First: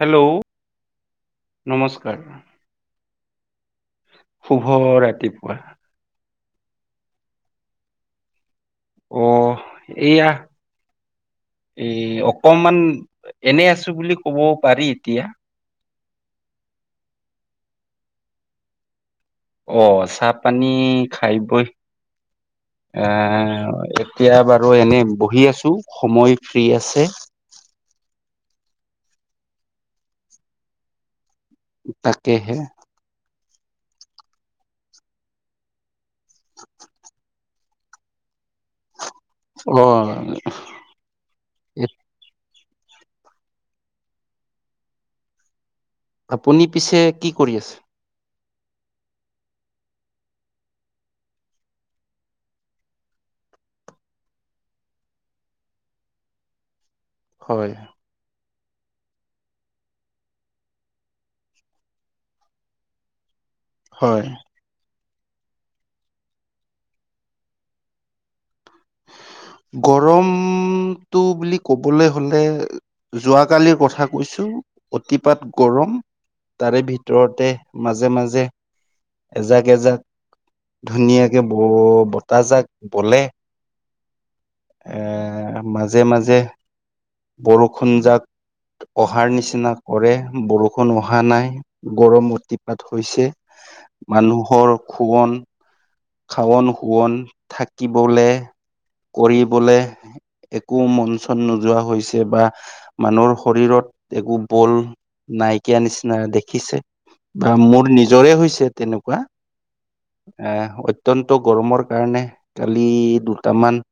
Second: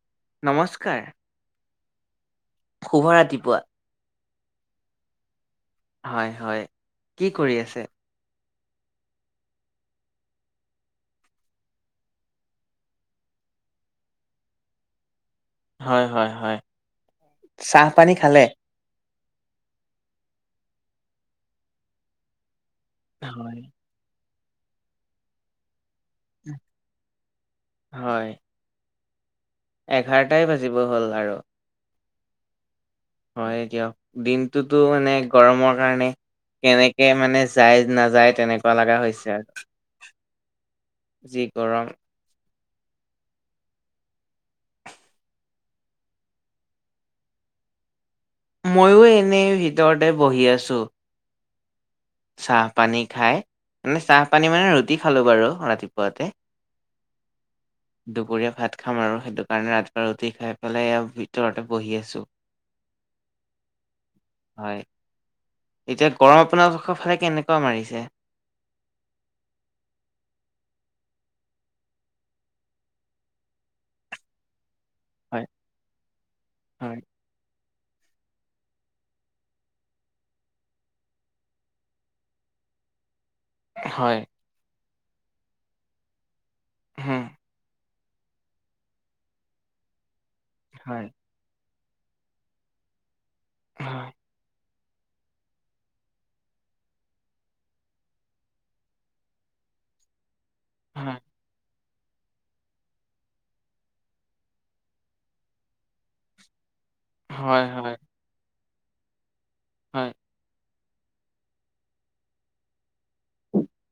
Hello নমস্কাৰ। নমস্কাৰ। শুভ ৰাতিপুৱা। শুভ ৰাতিপুৱা। হয় হয়, কি কৰি আছে? অহ' এইয়া- এই অকমান এনেই আছো বুলি ক'ব পাৰি এতিয়া। হয় হয় হয়, চাহ পানী খালে? অহ' চাহ পানী খাই বই হয়, আঁহ- এতিয়া বাৰু এনেই বহি আছো, সময় ফ্ৰী আছে। হয়। এঘাৰটাই বাজিব হ'ল আৰু। তাকেহে। হয় দিয়ক, দিনটোতো মানে গৰমৰ কাৰণে- কেনেকে মানে যায় নাযায় তেনেকুৱা লগা হৈছে আৰু। অহ' যি গৰম। আপুনি পিছে কি কৰি আছে? ময়ো এনেই ভিতৰতে বহি আছোঁ। চাহপানী খাই মানে চাহপানী মানে ৰুটি খালোঁ বাৰু ৰাতিপুৱাতে। [inaudible] হয়। দুপৰীয়া ভাত খাম আৰু সেইটো কাৰণে আধা ৰুটি খাই পেলাই এয়া ভিতৰতে বহি আছো। [inaudible] হয়। হয়। এতিয়া গৰম আপোনালোকৰ ফালে কেনেকুৱা মাৰিছে? গৰম টো বুলি ক'বলে হলে- যোৱাকালিৰ কথা কৈছো, হয়, অতিপাত গৰম তাৰে হয়। ভিতৰতে- মাজে মাজে এজাক এজাক- ধুনীয়াকে ব বতাহজাক বলে। হয়। এ মাজে মাজে- হুম। বৰষুণ জাক অহাৰ নিচিনা কৰে বৰষ- ষুণ হয়। অহা নাই গৰম অতিপাত হৈছে হয়, মানুহৰ খোৱন- খাৱন শুৱন থাকিবলে কৰিবলে- একো মন হয়, চন নোযোৱা হৈছে বা- মানুহৰ শৰীৰত একো বল নাইকিয়া নিচিনা দেখিছে। বা হয়, মোৰ হয়, নিজৰে হৈছে তেনেকুৱা। হয়। এঁহ অত্যন্ত গৰমৰ কাৰণে কালি দুটামান-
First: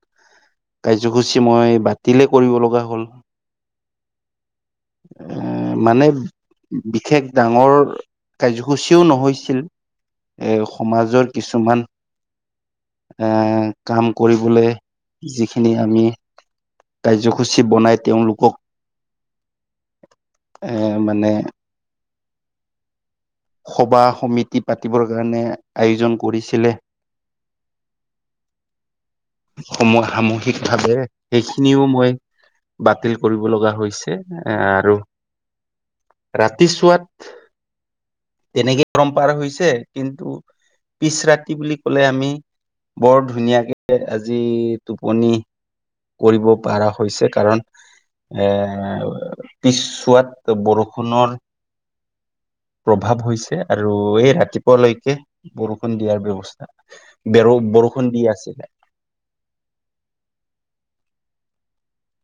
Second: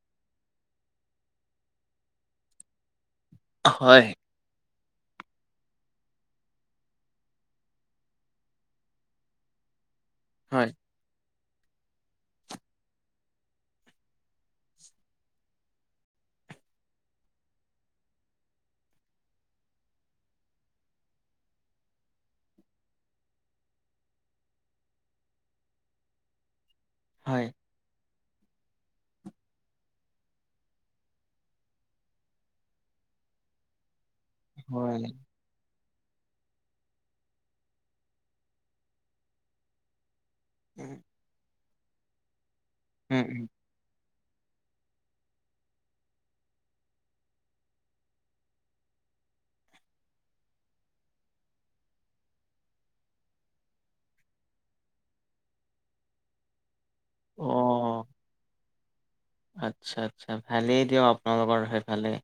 কাৰ্যসূচী মই বাতিলে কৰিব লগা হ'ল। হয় [inaudible] মানে বিশেষ ডাঙৰ কাৰ্যসূচীও নহৈছিল। এ হয়, সমাজৰ কিছুমান এ কাম কৰিবলে যিখিনি আমি কাৰ্যসূচী বনাই তেওঁলোকক এ মানে সভা সমিতি পাতিবৰ কাৰণে আয়োজন কৰিছিলে। হয় সময় সামহিক ভাৱে সেইখিনিও মই বাতিল কৰিব লগা হৈছে। এ আৰু হয়। ৰাতি চোৱাত তেনেকেই পৰম্পাৰ হৈছে কিন্তু উম, পিছ ৰাতি বুলি কলে আমি বৰ উম, উম। ধুনীয়াকে আজি টোপনি কৰিব পৰা হৈছে কাৰণ এৰ পিছছুৱাত বৰষুণৰ প্ৰভাৱ হৈছে আৰু এই ৰাতিপুৱালৈকে বৰষুণ দিয়াৰ ব্যৱস্থা বেৰ অ', বৰষুণ দি আছিলে আচ্ছা আচ্ছা ভালেই দিয়ক আপোনালোকৰ সেইফালে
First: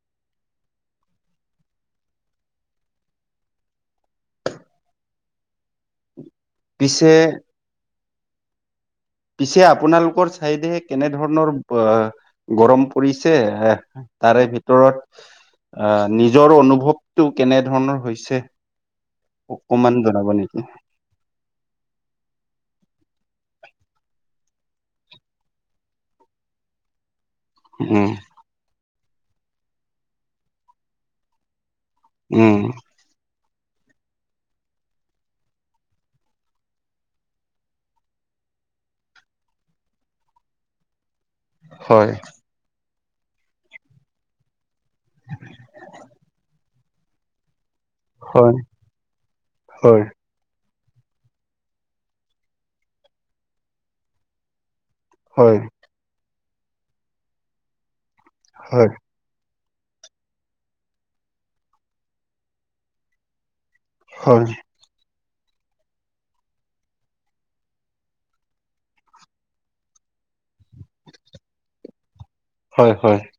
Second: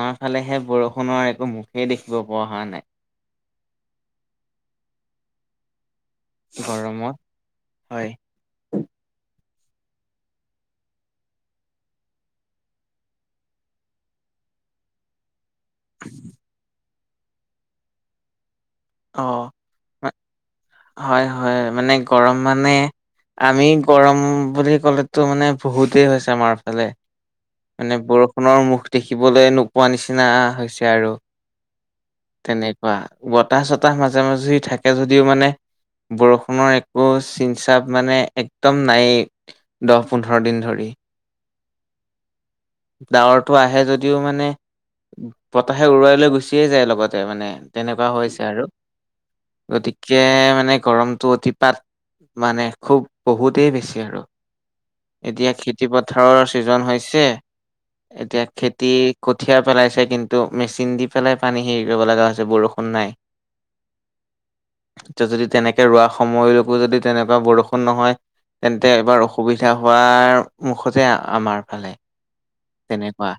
আমাৰ ফালেহে বৰষুণৰ একো মুখেই দেখিব পোৱা হোৱা নাই। পিছে গৰমত হয় পিছে আপোনালোকৰ চাইডে কেনে ধৰণৰ গৰম পৰিছে এ তাৰে ভিতৰত নিজৰ অনুভৱটো কেনে ধৰণৰ হৈছে। অ' অ'কমান জনাব নেকি? হয়, হয়, মানে গৰম মানে আমি গৰম বুলি ক'লেতো মানে বহুতেই হৈছে আমাৰ ফালে। মানে উম বৰষুণৰ মুখ দেখিবলৈ নোপোৱা নিচিনা হৈছে আৰু উম তেনেকুৱা বতাহ চতাহ মাজে মাজে থাকে যদিও মানে বৰষুণৰ একো চিনচাপ মানে একদম নায়েই। দহ পোন্ধৰ দিন ধৰি। হয় ডাৱৰটো আহে যদিও মানে বতাহে উৰুৱাই লৈ গুচিয়ে যায় লগতে মানে। তেনেকুৱা হৈছে হয় আৰু হয় গতিকে মানে গৰমটো অতিপাত মানে খুব বহুতেই বেছি আৰু এতিয়া হয় খেতিপথাৰৰ ছিজন হৈছে এতিয়া খেতি হয় কঠীয়া পেলাইছে কিন্তু মেচিন দি পেলাই পানী হেৰি কৰিব লগা হৈছে বৰষুণ নাই। হয় এতিয়া যদি তেনেকে ৰোৱা সময়লৈকো যদি তেনেকুৱা বৰষুণ নহয় তেন্তে এবাৰ অসুবিধা হোৱাৰ মুখতে আমাৰ ফালে। হয়, হয়। তেনেকুৱা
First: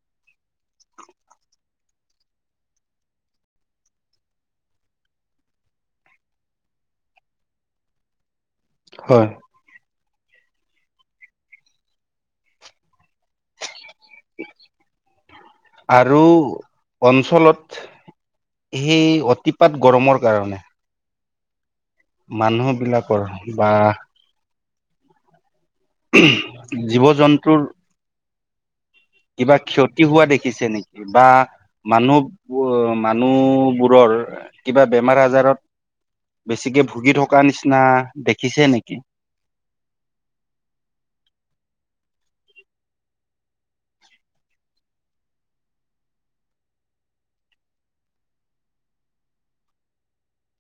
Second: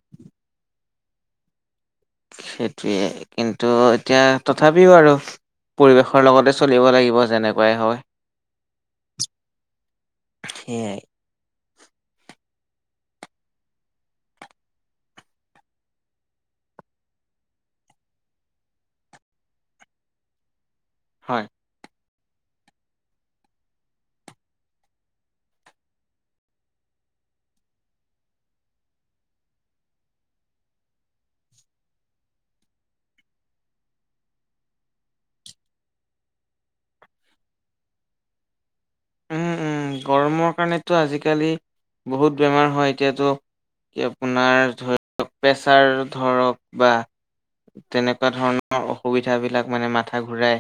সেইটোৱে কিন্তু এতিয়া তথাপিও আৰু পৰিৱেশৰ লগতে চলিব লাগিব যেনেকুৱাই হয়। হয় সেয়াই আৰু অঞ্চলত সেই অতিপাত গৰমৰ কাৰণে হয়। মানুহ বিলাকৰ বা জীৱ-জন্তুৰ কিবা ক্ষতি হোৱা দেখিছে নেকি? বা মানুহ বোৰ মানুহবোৰৰ কিবা বেমাৰ আজাৰত বেছিকে ভুগি থকা নিচিনা দেখিছে নেকি? উম উম। গৰমৰ কাৰণেতো আজিকালি বহুত বেমাৰ হয়। এতিয়াতো এই, আপোনাৰ ধৰক প্ৰেছাৰ ধৰক বা তেনেকুৱা ধৰণৰ অসুবিধাবিলাক মানে মাথা ঘূৰাই,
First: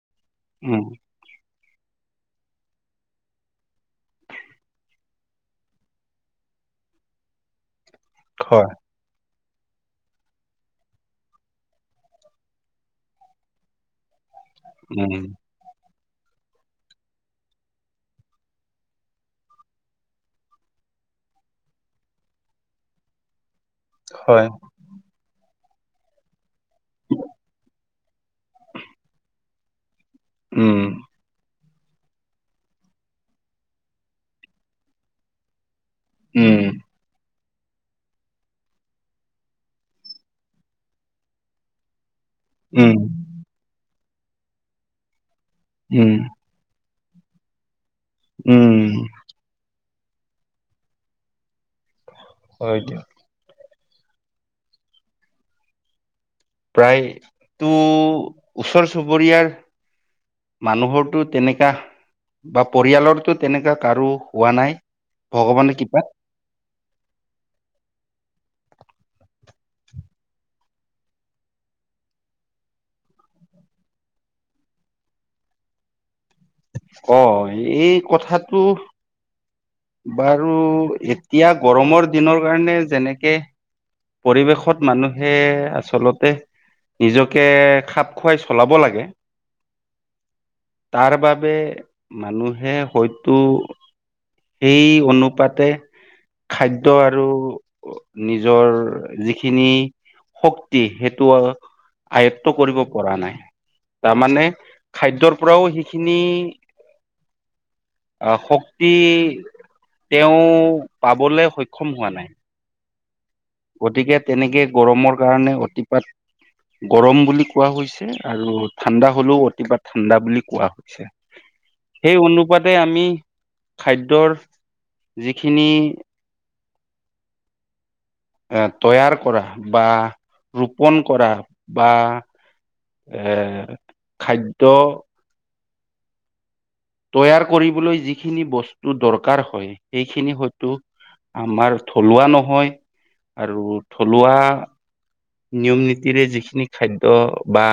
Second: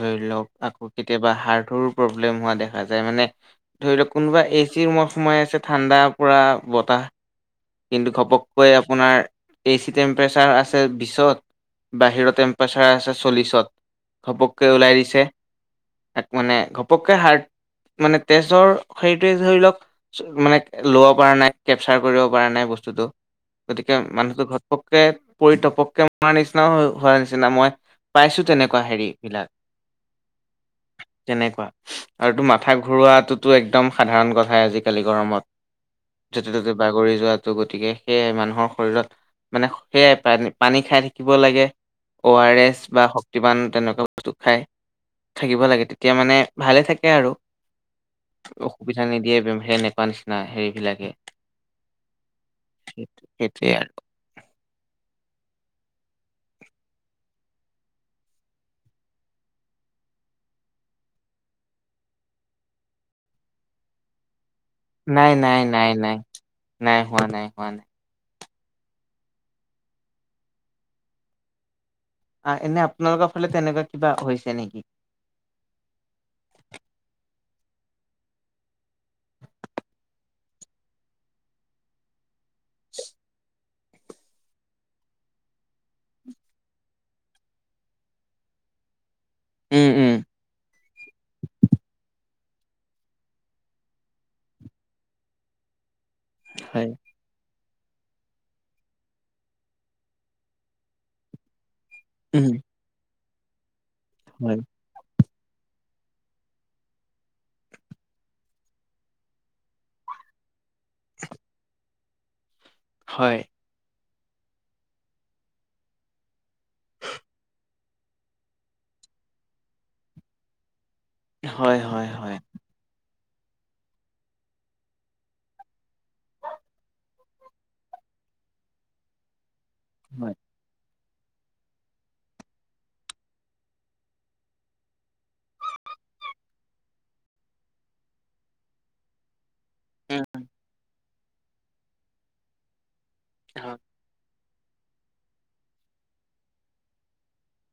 ধৰি লওঁক উম আকৌ কেতিয়াবা হাৰ্টৰো প্ৰব্লেম হোৱা দেখা যায় মানে ধৰি লওক কোনোবা এচি ৰুমত সোমাই আছে ঠাণ্ডা পৰা বতাহ কিন্তু ঘপককৈ হয় আপোনাৰ এচি টেম্পাৰেচাৰ আছে বিশত বাহিৰৰ টেম্পাৰচাৰ আছে চল্লিশত ঘপককৈ ওলাই দিছে উম এক মানে ঘপ পকে হাৰ্ট, মানে তেজৰ হেৰিটোৱে ধৰি লওঁক মানে ল'ব পৰা নাই। কেপচাৰ কৰিব পৰা নাই বস্তুটো। গতিকে মানুহটোৰ হয় ঘপকে পৰি তপকে হোৱাৰ নিচিনা হো-হোৱাৰ নিচিনা। মই পাইছোঁ তেনেকুৱা হেৰি উম বিলাক। তেনেকুৱা। আৰুতো মাথা ঘূৰোৱাটোতো একদম সাধাৰণ কথাই আজিকালি গৰমত। য'তে উম ত'তে বাগৰি যোৱাটো। গতিকে সেয়ে মানুহৰ শৰীৰত মানে সেয়াই, পানী-পানী খাই থাকিব লাগে। অ আৰ এছ উম বা শক্তিবান তেনেকুৱা বস্তু খাই থাকিব লাগে। তেতিয়া উম মানে ভালে থাকে আৰু। উম অসুবিধা নিদিয়ে। [unintelligible] নাই সেইবিলাকে। হয় দিয়ক সেইটোৱে আৰু। প্ৰায়তো ওচৰ-চুবুৰীয়াৰ মানুহৰটো তেনেকা বা পৰিয়ালৰো তেনেকা কাৰো হোৱা নাই। ভগৱানৰ কৃপাত নাই-নাই-নাই-নাই। নাইহোৱা, নাইহোৱা। আ এনে আপোনালোকৰ ফালে তেনেকুৱা কিবা হৈছে নেকি? অ এই কথাটো বাৰু এতিয়া গৰমৰ দিনৰ কাৰণে যেনেকে পৰিৱেশত মানুহে আচলতে নিজকে খাপ খুৱাই চলাব লাগে। উম উম। তাৰ বাবে মানুহে হয়তো সেই অনুপাতে খাদ্য হয় আৰু নিজৰ যিখিনি শক্তি সেইটো আ উম আয়ত্ব কৰিব পৰা নাই। তাৰমানে হয় খাদ্য পৰাও সেইখিনি আ শক্তি তেওঁ পাবলৈ সক্ষম হোৱা নাই। হয়। গতিকে তেনেকে গৰমৰ কাৰণে অতিপাত গৰম বুলি কোৱা হৈছ আৰু ঠাণ্ডা হ'লেও অতিপাত ঠাণ্ডা বুলি কোৱা হৈছে। হয় হয় সেই হয় অনু পুৱাতে আমি খাদ্যৰ যিখিনি এ' তৈয়াৰ কৰা, বা হয়। ৰোপন কৰা, বা এ' খাদ্য তৈয়াৰ কৰিবলৈ যিখিনি বস্তু দৰকাৰ হয়। উম সেইখিনি হয়তো আমাৰ থলুৱা নহয়। হয়। আৰু থলুৱা নিয়ম-নীতিৰে যিখিনি খাদ্য বা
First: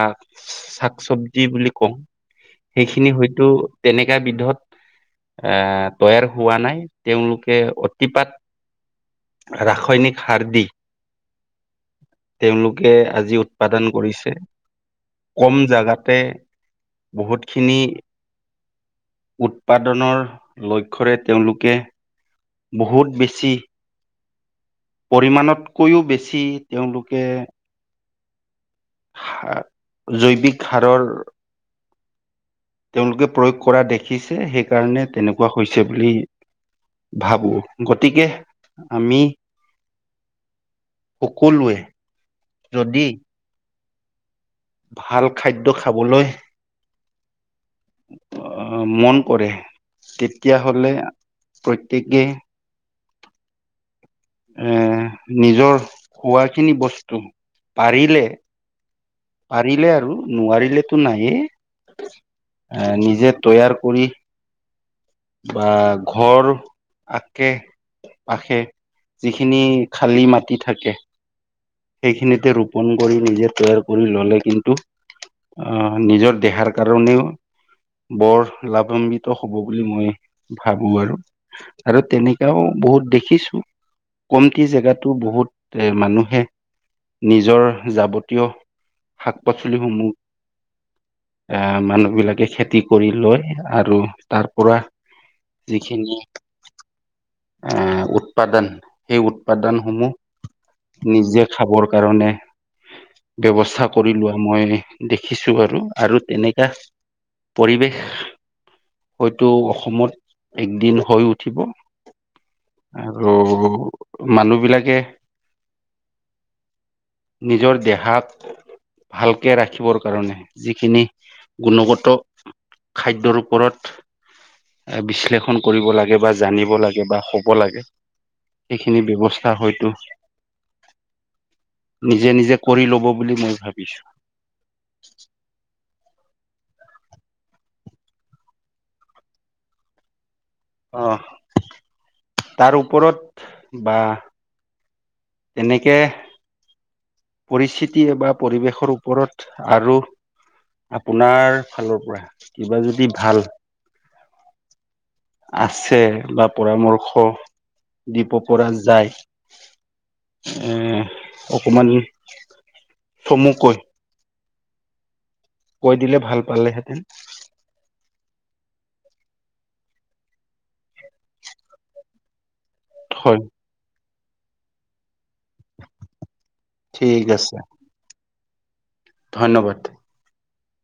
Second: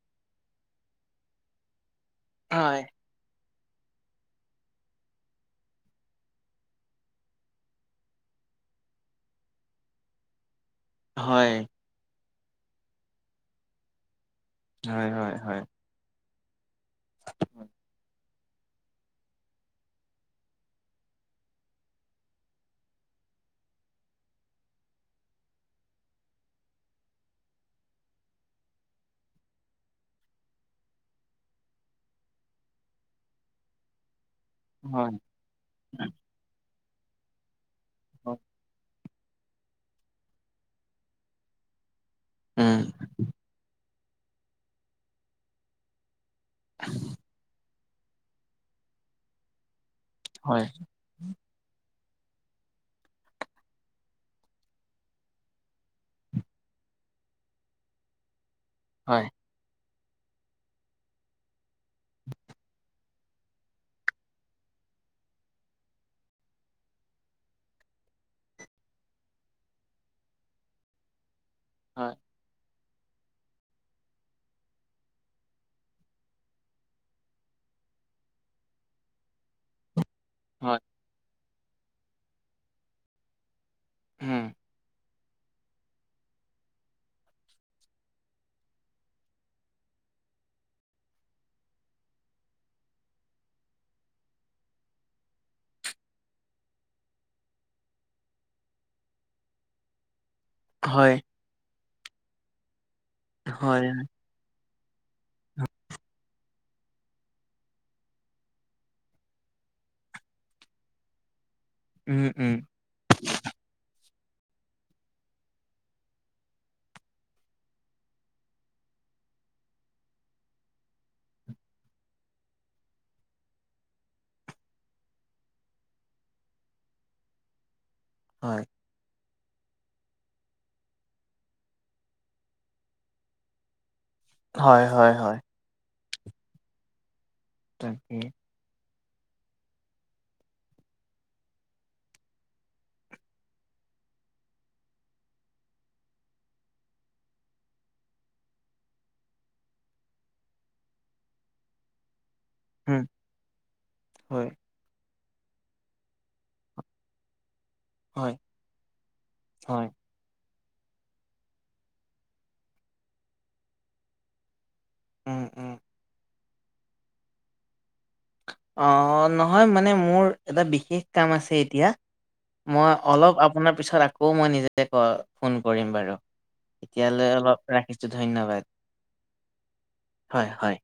শাক চব্জি বুলি কওঁ। হয়, সেইখিনি হয়তো তেনেকা বিধত এ, তৈয়াৰ হোৱা নাই, তেওঁলোকে অতিপাত ৰাসায়নিক সাৰ দি হয়। তেওঁলোকে আজি উৎপাদন কৰিছে, হয়, হয়, কম হয়। জাগাতে। বহুত খিনি উৎপাদনৰ লক্ষৰে তেঁওলোকে বহুত বেছি পৰিমাণতকৈও বেছি তেওঁলোকে জৈৱিক সাৰৰ তেওঁলোকে প্ৰয়োগ কৰা দেখিছে, সেইকাৰণে হয়, তেনেকুৱা হৈছে বুলি ভাবো। গতিকে হয় আমি সকলোৱে উম, যদি ভাল খাদ্য খাবলৈ [unintelligible] অ, মন কৰে, হয়, তেতিয়াহলে প্ৰত্যেকে এ, নিজৰ পোৱাখিনি বস্তু, পাৰিলে হয়। পাৰিলে আৰু নোৱাৰিলেতো নাইয়ে, নিজে তৈয়াৰ কৰি। বা ঘৰ আশে পাশে যিখিনি খালী মাটি থাকে। হয়, সেইখিনিতে ৰোপন কৰি নিজে তৈয়াৰ কৰি ললে, কিন্তু অ', নিজৰ দেহাৰ কাৰণেও বৰ লাভান্বিত হ'ব বুলি মই হয়, ভাবো আৰু, আৰু তেনেকাও বহুত দেখিছো, উম, কমটি জেগাত। তো বহুত এ মানুহে নিজৰ যাৱতীয় শাক-পাচলি সমূহ আ, মানুহ বিলাকে খেতি কৰি লয় আৰু তাৰ পৰা যিখিনি আ উৎপাদন, সেই উৎপাদনসমূহ হয়, নিজে খাবৰ কাৰণে, হয়, ব্যৱস্থা কৰি লোৱা মই দেখিছো বাৰু। আৰু তেনেকা পৰিৱেশ হয়তো অসমত, একদিন হৈ উঠিব। উম, উম। আৰু মানুহ বিলাকে নিজৰ দেহাত ভালকে ৰাখিবৰ কাৰণে, যিখিনি গুণগত খাদ্যৰ ওপৰত বিশ্লেষণ কৰিব লাগে বা জানিব লাগে বা হ'ব লাগে। হয়। এইখিনি ব্যৱস্থা হয়তো নিজে নিজে কৰি ল'ব বুলি মই ভাবিছো। হয়, হয়, হয়। তাকে। অ'। তাৰ ওপৰত বা তেনেকে পৰিস্থিতি বা পৰিৱেশৰ ওপৰত আৰু আপোনাৰ ফালৰ পৰা কিবা উম, যদি ভাল হয়, আছে বা পৰামৰ্শ হয়, দিব পৰা যায় হয়, উম অকণমান চমুকৈ উম উম কৈ দিলে ভাল পালে হেঁতেন। অ নহয় মানে মোৰ এটা বিশেষ কাম আছে এতিয়া মই অলপ হয় আপোনাৰ পিছত আকৌ মই নিজে ক ফোন কৰিম বাৰু ঠিক এতিয়ালৈ আছে অলপ ৰা খিছো ধন্যবাদ। ধন্যবাদ। হয় হয়।